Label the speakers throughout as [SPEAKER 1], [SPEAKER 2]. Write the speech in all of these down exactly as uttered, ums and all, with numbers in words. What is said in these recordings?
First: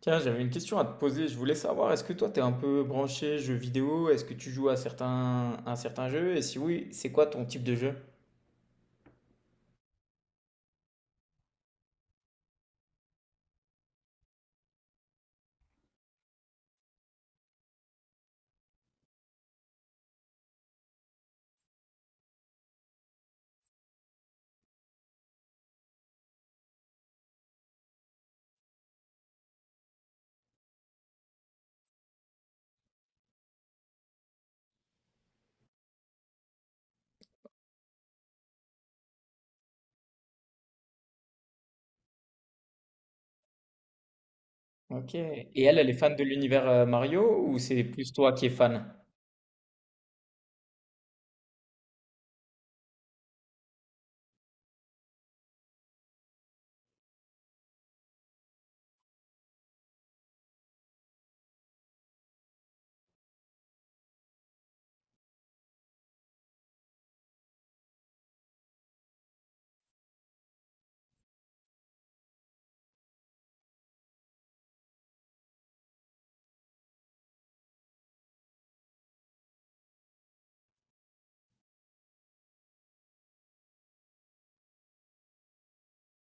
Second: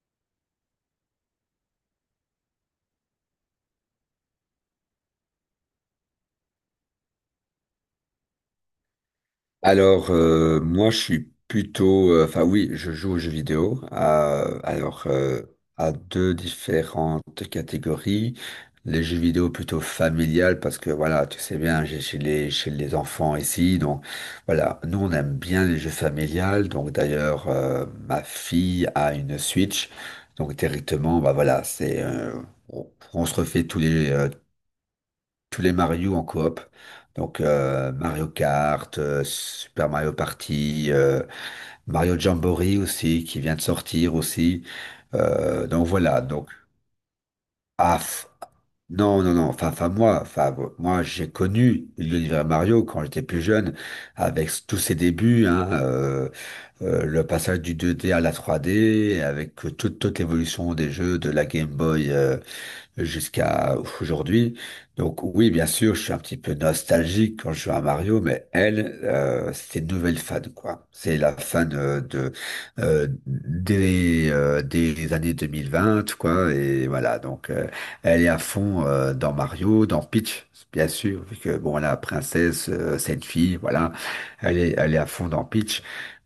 [SPEAKER 1] Tiens, j'avais une question à te poser. Je voulais savoir, est-ce que toi, t'es un peu branché jeux vidéo? Est-ce que tu joues à certains, à certains jeux? Et si oui, c'est quoi ton type de jeu?
[SPEAKER 2] Alors, euh, moi, je suis plutôt... euh, Enfin, Oui, je joue aux jeux vidéo. à- alors, euh, à deux différentes catégories. Les jeux vidéo plutôt familiales, parce que, voilà, tu sais bien, j'ai chez les, chez les enfants ici. Donc, voilà, nous, on aime bien les jeux familiales. Donc, d'ailleurs, euh, ma fille a une Switch. Donc, directement, bah voilà, c'est... euh, on, on se refait tous les, euh, tous les Mario en coop. Donc euh, Mario Kart, euh, Super Mario Party, euh, Mario Jamboree aussi, qui vient de sortir aussi.
[SPEAKER 1] Ok. Et
[SPEAKER 2] Euh,
[SPEAKER 1] elle,
[SPEAKER 2] donc
[SPEAKER 1] elle est fan
[SPEAKER 2] voilà,
[SPEAKER 1] de
[SPEAKER 2] donc...
[SPEAKER 1] l'univers euh, Mario ou c'est
[SPEAKER 2] Ah,
[SPEAKER 1] plus
[SPEAKER 2] f-
[SPEAKER 1] toi qui es fan?
[SPEAKER 2] non, non, non. Enfin, enfin moi, enfin moi, j'ai connu l'univers Mario quand j'étais plus jeune, avec s- tous ses débuts, hein, euh, euh, le passage du deux D à la trois D, avec euh, toute, toute l'évolution des jeux de la Game Boy. euh, jusqu'à aujourd'hui. Donc oui, bien sûr, je suis un petit peu nostalgique quand je joue à Mario, mais elle, euh, c'est une nouvelle fan, quoi. C'est la fan euh, de euh, des, euh, des années deux mille vingt, quoi. Et voilà, donc euh, elle est à fond euh, dans Mario, dans Peach. Bien sûr, vu que bon, la princesse, euh, c'est une fille, voilà, elle est, elle est à fond dans Peach.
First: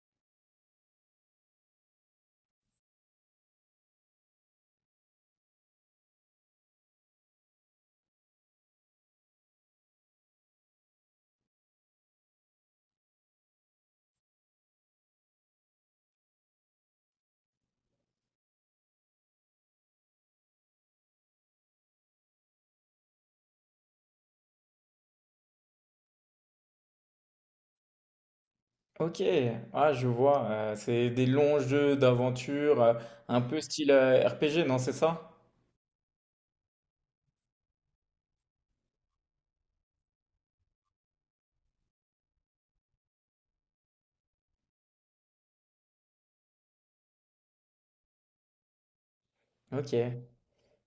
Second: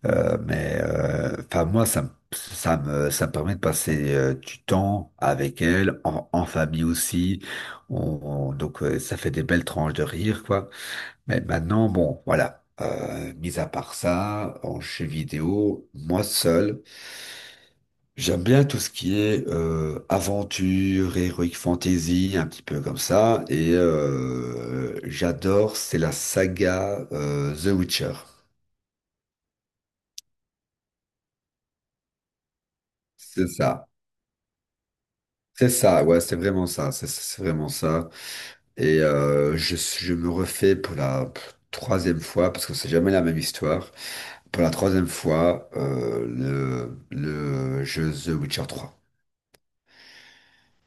[SPEAKER 2] Euh, mais euh, enfin moi ça me ça me, ça me permet de passer euh, du temps avec elle, en, en famille aussi. On, on- donc euh, ça fait des belles tranches de rire, quoi. Mais maintenant, bon, voilà. Euh, mis à part ça, en jeu vidéo, moi seul, j'aime bien tout ce qui est euh, aventure, heroic fantasy, un petit peu comme ça. Et euh, j'adore, c'est la saga euh, The Witcher.
[SPEAKER 1] Ok. Ah, je vois. Euh, c'est des longs jeux d'aventure, euh, un
[SPEAKER 2] C'est
[SPEAKER 1] peu
[SPEAKER 2] ça.
[SPEAKER 1] style euh, R P G, non, c'est ça?
[SPEAKER 2] C'est ça, ouais, c'est vraiment ça, c'est c'est vraiment ça. Et euh, je, je me refais pour la troisième fois, parce que c'est jamais la même histoire, pour la troisième fois euh, le, le jeu The Witcher trois.
[SPEAKER 1] Ok.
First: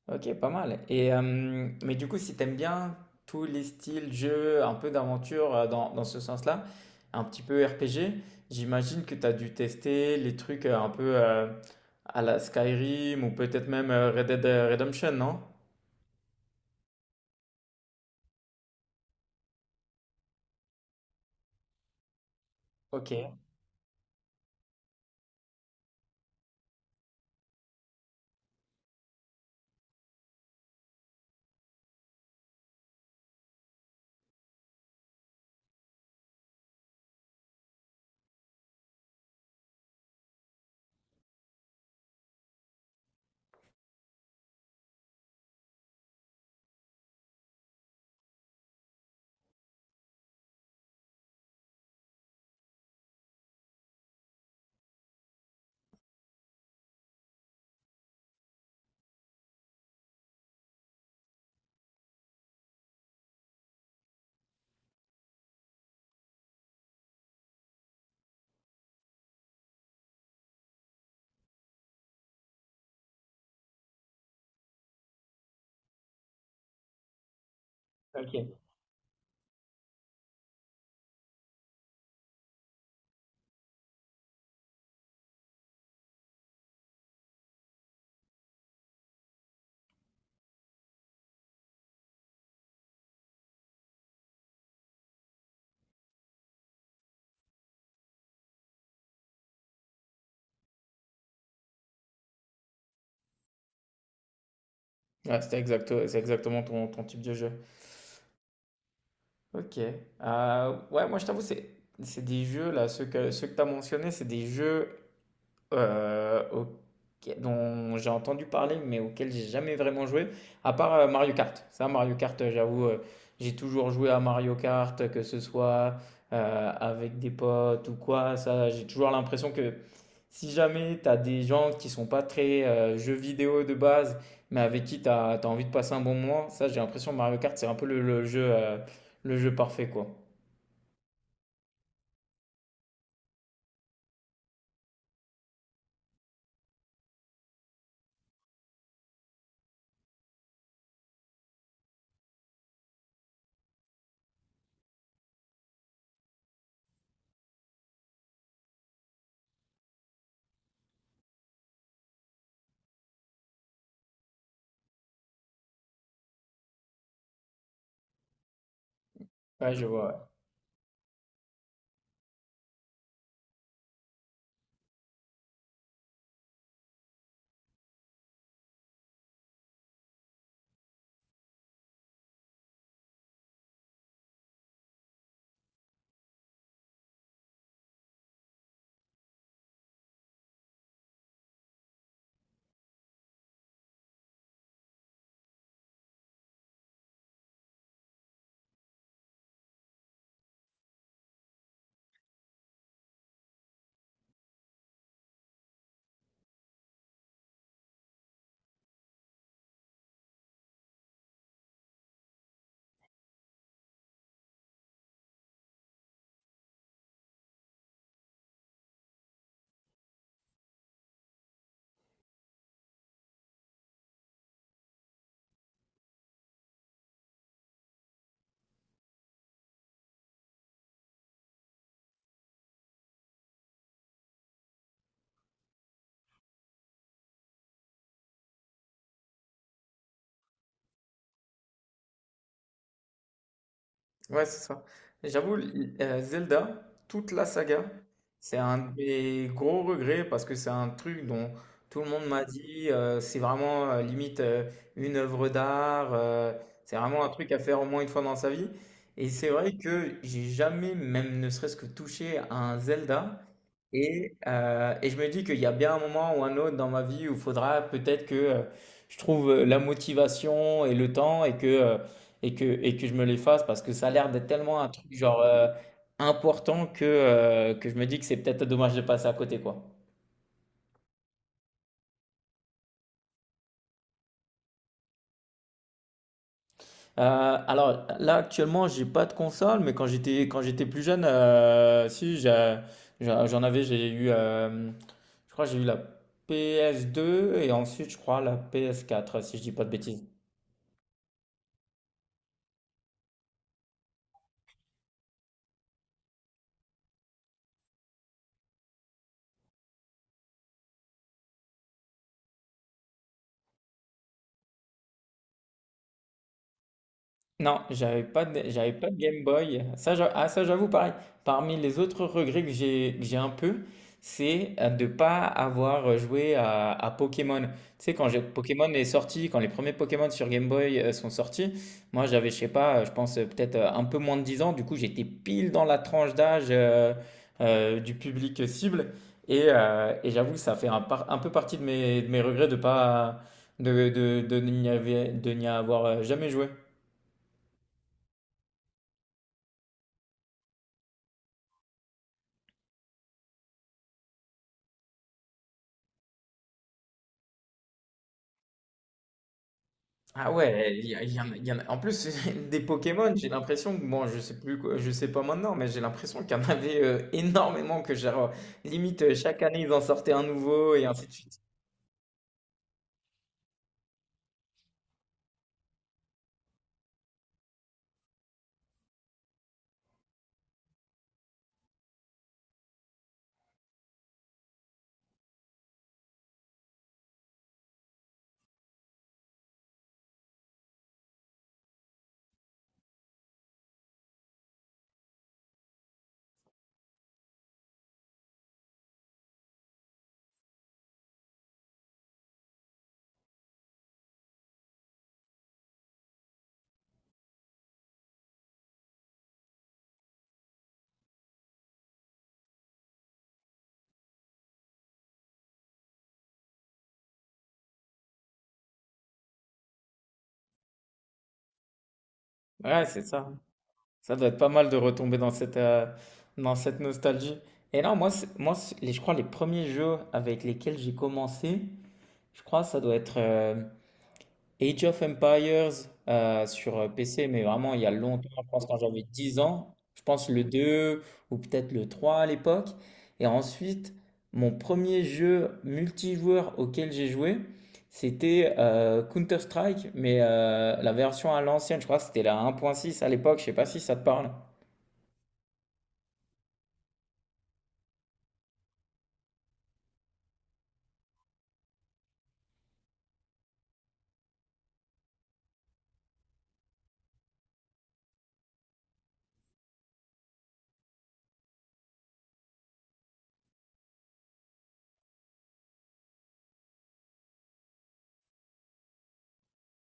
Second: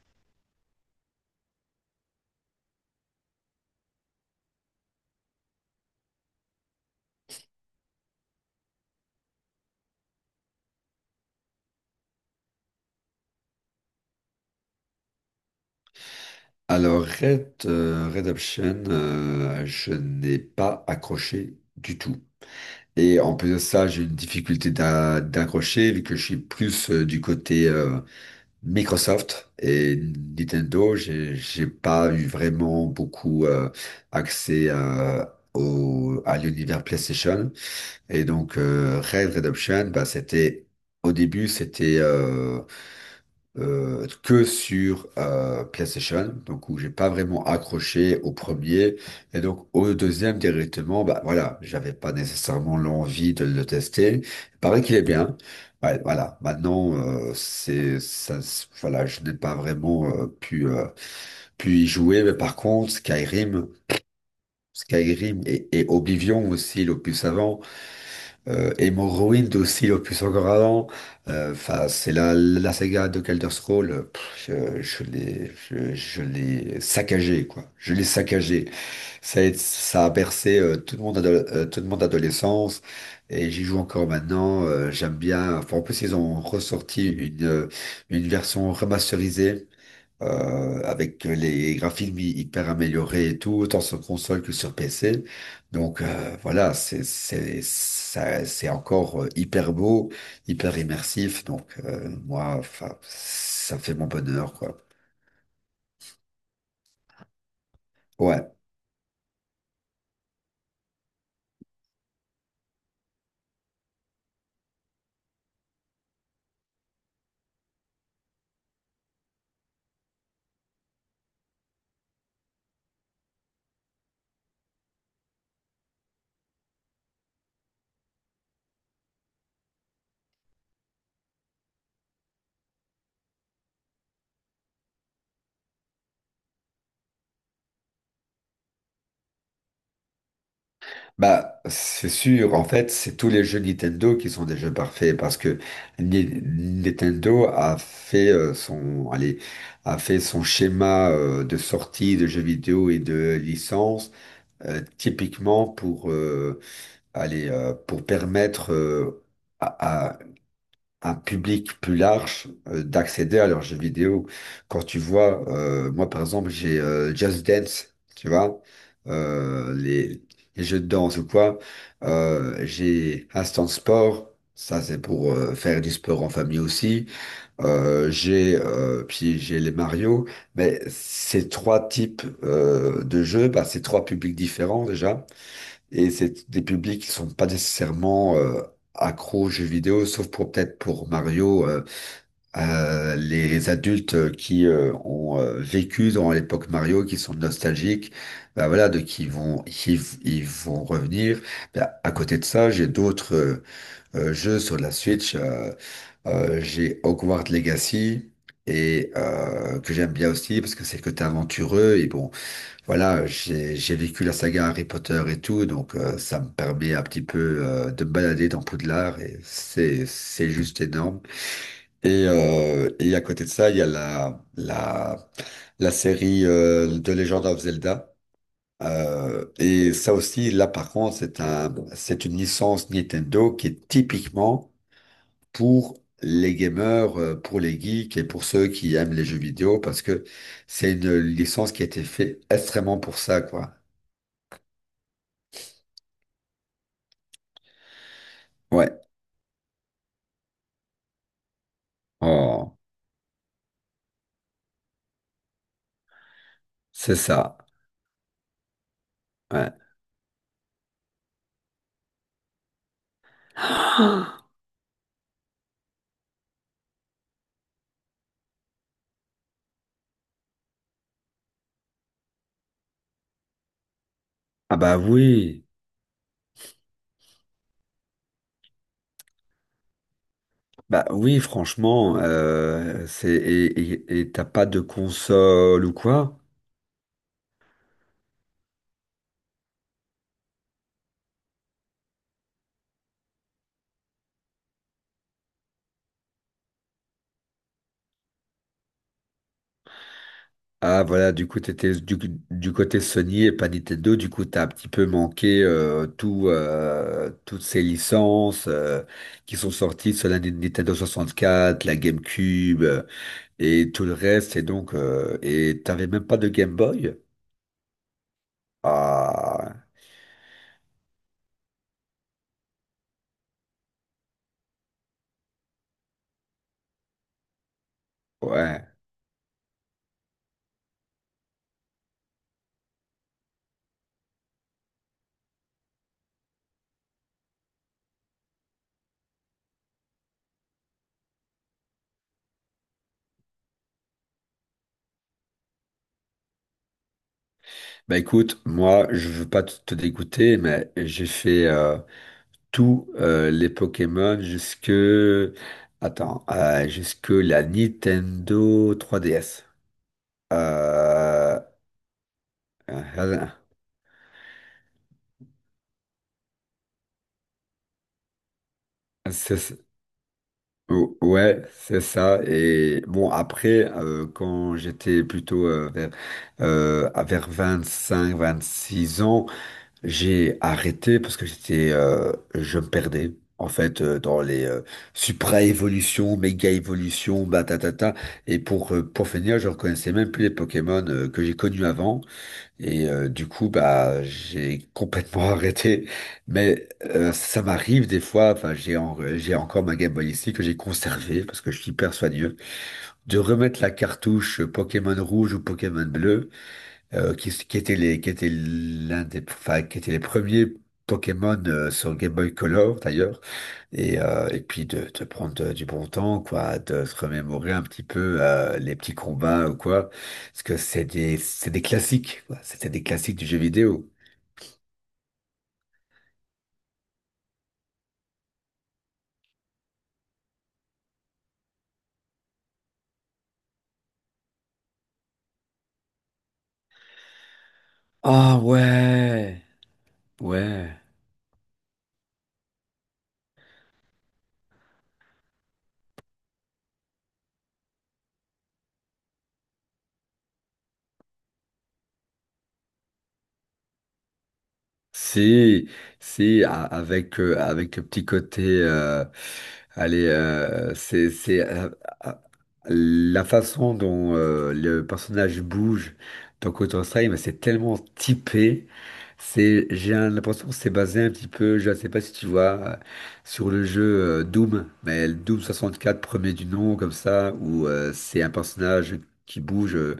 [SPEAKER 1] Ok, pas mal. Et, euh, mais du coup, si t'aimes bien tous les styles jeux, un peu d'aventure euh, dans, dans ce sens-là, un petit peu R P G, j'imagine que t'as dû tester les trucs euh, un peu euh, à la Skyrim ou peut-être même euh, Red Dead euh, Redemption, non?
[SPEAKER 2] Alors Red euh, Redemption, euh, je n'ai pas accroché du tout.
[SPEAKER 1] Ok,
[SPEAKER 2] Et en plus de ça, j'ai une difficulté d'a- d'accrocher, vu que je suis plus euh, du côté euh, Microsoft et Nintendo, j'ai j'ai pas eu vraiment beaucoup euh, accès à, au, à l'univers PlayStation. Et donc, euh, Red Redemption, bah, c'était, au début, c'était euh, euh, que sur euh, PlayStation, donc où j'ai pas vraiment accroché au premier, et donc au deuxième directement, bah voilà, j'avais pas nécessairement l'envie de le tester. Il paraît qu'il est bien. Ouais, voilà. Maintenant, euh, c'est ça, se- voilà, je n'ai pas vraiment euh, pu euh, pu y jouer, mais par contre, Skyrim. Skyrim et, et Oblivion aussi, l'opus avant, euh, et Morrowind aussi, opus encore avant. Euh, Enfin, c'est la, la saga de Elder Scrolls. Euh, pff, je, je l'ai, je, je l'ai saccagé, quoi. Je l'ai
[SPEAKER 1] ok.
[SPEAKER 2] saccagé. Ça a, été- ça a bercé euh, toute mon ado- euh, toute mon adolescence. Et j'y joue encore maintenant. euh, j'aime bien. Enfin, en plus, ils ont ressorti une, euh, une version remasterisée euh, avec les graphismes hy- hyper améliorés et tout, autant sur console que sur P C. Donc euh, voilà, c'est c'est ça- c'est encore euh, hyper beau, hyper immersif. Donc euh, moi, enfin, ça fait mon bonheur, quoi.
[SPEAKER 1] Ouais, c'était exacto- c'est exactement ton, ton type de jeu.
[SPEAKER 2] Ouais.
[SPEAKER 1] Ok. Euh, ouais, moi je t'avoue, c'est, c'est des jeux, là, ceux que, ceux que tu as mentionnés, c'est des jeux Heu, auquel dont j'ai entendu parler, mais auquel j'ai jamais vraiment joué, à part, heu, Mario Kart. Ça, Mario Kart, heu, j'avoue, heu, j'ai toujours joué à Mario Kart, que ce soit, heu, avec des potes ou quoi. Ça, j'ai toujours l'impression que si jamais tu as des gens qui sont pas très, heu, jeux vidéo de base, mais avec qui tu as envie de passer un bon moment, ça, j'ai l'impression que Mario Kart, c'est un peu le le jeu, heu, le jeu parfait, quoi.
[SPEAKER 2] Bah, c'est sûr, en fait, c'est tous les jeux Nintendo qui sont des jeux parfaits parce que Ni- Nintendo a fait euh, son, allez, a fait son schéma euh, de sortie de jeux vidéo et de licences Euh, typiquement pour euh, aller euh, pour permettre euh, à, à un public plus large euh, d'accéder à leurs jeux vidéo. Quand tu vois, euh, moi par exemple, j'ai euh, Just Dance, tu vois,
[SPEAKER 1] Ouais,
[SPEAKER 2] euh,
[SPEAKER 1] je vois, ouais.
[SPEAKER 2] les, les jeux de danse ou quoi. Euh, j'ai Instant Sport. Ça, c'est pour euh, faire du sport en famille aussi. Euh, j'ai euh, Puis j'ai les Mario, mais ces trois types euh, de jeux, bah, c'est trois publics différents déjà. Et c'est des publics qui sont pas nécessairement euh, accros aux jeux vidéo, sauf pour peut-être pour Mario, euh, euh, les adultes euh, qui euh, ont euh, vécu dans l'époque Mario, qui sont nostalgiques, bah voilà, de qui vont qui v- ils vont revenir. Bah, à côté de ça, j'ai d'autres euh, euh, jeux sur la Switch. euh, euh, J'ai Hogwarts Legacy. Et euh, que j'aime bien aussi parce que c'est le côté aventureux et bon voilà, j'ai j'ai vécu la saga Harry Potter et tout, donc euh, ça me permet un petit peu euh, de me balader dans Poudlard et c'est c'est juste énorme. Et, euh, et à côté de ça, il y a la la la série euh, de Legend of Zelda. Euh, et ça aussi, là par contre, c'est un c'est une licence Nintendo qui est typiquement pour les gamers, euh, pour les geeks et pour ceux qui aiment les jeux vidéo parce que c'est une licence qui a été faite extrêmement pour ça, quoi.
[SPEAKER 1] Ouais, c'est ça. J'avoue, l- euh, Zelda, toute la saga, c'est un de
[SPEAKER 2] Ouais.
[SPEAKER 1] mes gros regrets parce que c'est un truc dont tout le monde m'a
[SPEAKER 2] Oh,
[SPEAKER 1] dit, euh, c'est vraiment euh, limite euh, une œuvre d'art, euh, c'est
[SPEAKER 2] c'est
[SPEAKER 1] vraiment un truc
[SPEAKER 2] ça.
[SPEAKER 1] à faire au moins une fois dans sa vie. Et c'est
[SPEAKER 2] Ouais.
[SPEAKER 1] vrai que j'ai jamais, même ne serait-ce que touché à un Zelda et, euh, et je me dis qu'il y a bien un moment ou un autre dans ma vie où il faudra peut-être que euh, je trouve euh, la motivation et le temps et que, euh, et que, et que je me les fasse parce que ça a l'air d'être
[SPEAKER 2] Ah
[SPEAKER 1] tellement un
[SPEAKER 2] bah
[SPEAKER 1] truc genre
[SPEAKER 2] oui,
[SPEAKER 1] euh, important que, euh, que je me dis que c'est peut-être dommage de passer à côté quoi.
[SPEAKER 2] bah oui, franchement, euh, c'est et et- et t'as pas de console ou quoi?
[SPEAKER 1] Euh, alors là actuellement j'ai pas de console mais quand j'étais quand j'étais plus jeune euh, si j'ai- j'ai- j'en avais j'ai eu euh, je crois que j'ai eu la ps deux et ensuite je crois la ps quatre si je dis pas de bêtises.
[SPEAKER 2] Ah voilà, du coup t'étais du, du côté Sony et pas Nintendo, du coup t'as un petit peu manqué euh, tout, euh, toutes ces licences euh, qui sont sorties sur la Ni- Nintendo quatre la GameCube euh, et tout le reste, et donc euh, et t'avais même pas de Game Boy?
[SPEAKER 1] Non, j'avais pas de, j'avais pas de Game
[SPEAKER 2] Ah
[SPEAKER 1] Boy. Ça, j'a- ah, ça, j'avoue, pareil. Parmi les autres regrets que j'ai, que j'ai un peu, c'est euh, de pas avoir joué à, à Pokémon. Tu sais, quand j'ai-
[SPEAKER 2] ouais.
[SPEAKER 1] Pokémon est sorti, quand les premiers Pokémon sur Game Boy euh, sont sortis, moi, j'avais, je sais pas, euh, je pense euh, peut-être euh, un peu moins de dix ans. Du coup, j'étais pile dans la tranche d'âge euh, euh, du public cible. Et, euh, et j'avoue que ça fait un, par- un peu partie de mes, de mes regrets de pas, de, de, de n'y avoir, de n'y avoir euh, jamais joué.
[SPEAKER 2] Bah écoute, moi je veux pas te te dégoûter, mais j'ai fait euh, tous euh, les Pokémon jusque attends euh, jusque la Nintendo trois D S.
[SPEAKER 1] Ah ouais, il y, a- il y en a,
[SPEAKER 2] Euh,
[SPEAKER 1] il y en a- En plus, des Pokémon,
[SPEAKER 2] euh,
[SPEAKER 1] j'ai l'impression que, bon, je sais plus, quoi- je sais pas maintenant, mais j'ai l'impression qu'il y en avait euh, énormément, que genre, limite, euh,
[SPEAKER 2] c'est
[SPEAKER 1] chaque
[SPEAKER 2] ça.
[SPEAKER 1] année, ils en sortaient un nouveau, et
[SPEAKER 2] Ou-
[SPEAKER 1] ainsi de suite.
[SPEAKER 2] ouais, c'est ça. Et bon après euh, quand j'étais plutôt euh, vers euh, à vers vingt-cinq, vingt-six ans. J'ai arrêté parce que j'étais, euh, je me perdais. En fait, euh, dans les euh, supra-évolutions, méga-évolutions, batatata. Et pour, euh, pour finir, je reconnaissais même plus les Pokémon euh, que j'ai connus avant. Et euh, du coup, bah, j'ai complètement arrêté. Mais euh, ça m'arrive des fois, enfin, j'ai en- j'ai encore ma Game Boy ici que j'ai conservée parce que je suis hyper soigneux, de remettre la cartouche Pokémon rouge ou Pokémon bleu euh, qui, qui était les, qui était l'un des, enfin, qui était les premiers Pokémon euh, sur Game Boy Color d'ailleurs, et, euh, et puis de, de prendre euh, du bon temps, quoi, de se remémorer un petit peu euh, les petits combats ou quoi, parce que c'est des, c'est des classiques, quoi, c'était des
[SPEAKER 1] Ouais, c'est
[SPEAKER 2] classiques du
[SPEAKER 1] ça.
[SPEAKER 2] jeu vidéo.
[SPEAKER 1] Ça doit être pas mal de retomber dans cette, euh, dans cette nostalgie. Et non, moi, c'est- moi c'est- les- je crois les premiers jeux avec lesquels j'ai commencé, je crois, ça doit être Age of Empires euh, sur P C, mais vraiment il y a longtemps,
[SPEAKER 2] Ah
[SPEAKER 1] je pense quand j'avais dix
[SPEAKER 2] ouais,
[SPEAKER 1] ans, je pense le
[SPEAKER 2] ouais.
[SPEAKER 1] deux ou peut-être le trois à l'époque. Et ensuite, mon premier jeu multijoueur auquel j'ai joué, c'était euh, Counter-Strike, mais euh, la version à l'ancienne, je crois que c'était la un point six à l'époque, je sais pas si ça te parle.
[SPEAKER 2] Si, si, a- avec, euh, avec le petit côté, euh, allez, euh, c'est, c'est, euh, euh, la façon dont euh, le personnage bouge dans Counter-Strike, mais c'est tellement typé. C'est, j'ai un- l'impression que c'est basé un petit peu, je ne sais pas si tu vois, euh, sur le jeu euh, Doom, mais le Doom quatre premier du nom, comme ça, où euh, c'est un personnage qui bouge. euh,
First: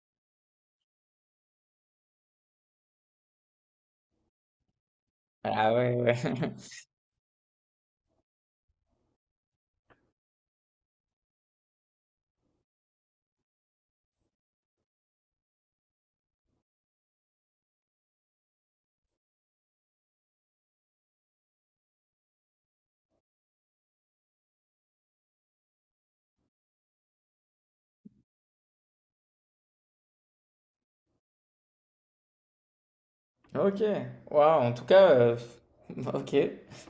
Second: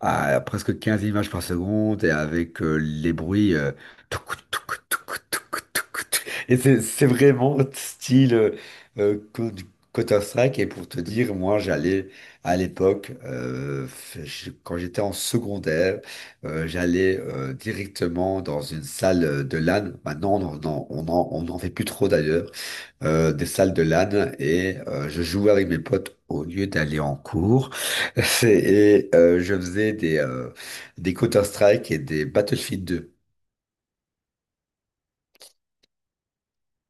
[SPEAKER 2] à presque quinze images par seconde et avec euh, les bruits. euh, touc, touc, touc, touc,
[SPEAKER 1] Ah
[SPEAKER 2] touc,
[SPEAKER 1] ouais, ouais.
[SPEAKER 2] touc. Et c'est c'est vraiment style euh, euh, Co- du Counter-Strike. Et pour te dire, moi, j'allais à l'époque, euh, f- je- quand j'étais en secondaire, euh, j'allais euh, directement dans une salle euh, de LAN. Maintenant, on n'en on en- on en fait plus trop d'ailleurs euh, des salles de LAN et euh, je jouais avec mes potes au lieu d'aller en cours. C'est- Et euh, je faisais des, euh, des Counter-Strike et des Battlefield deux.
[SPEAKER 1] Ok, waouh, en tout cas, euh, ok.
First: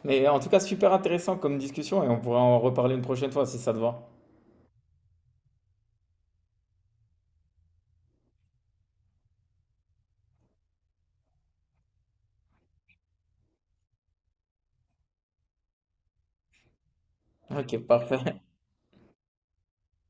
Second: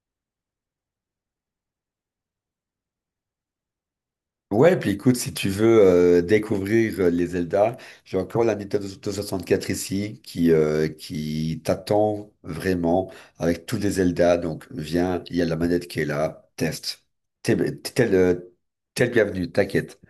[SPEAKER 1] Mais en tout cas, super intéressant comme discussion et on pourra en reparler une prochaine fois si ça te va.
[SPEAKER 2] Ouais, puis écoute, si tu veux euh, découvrir euh, les Zelda, j'ai encore la Nintendo soixante-quatre ici qui, euh, qui t'attend vraiment avec tous les Zelda. Donc viens, il y a la manette qui est là, teste. T'es
[SPEAKER 1] Ok,
[SPEAKER 2] t'es- t'es
[SPEAKER 1] parfait.
[SPEAKER 2] le- t'es le bienvenu, t'inquiète.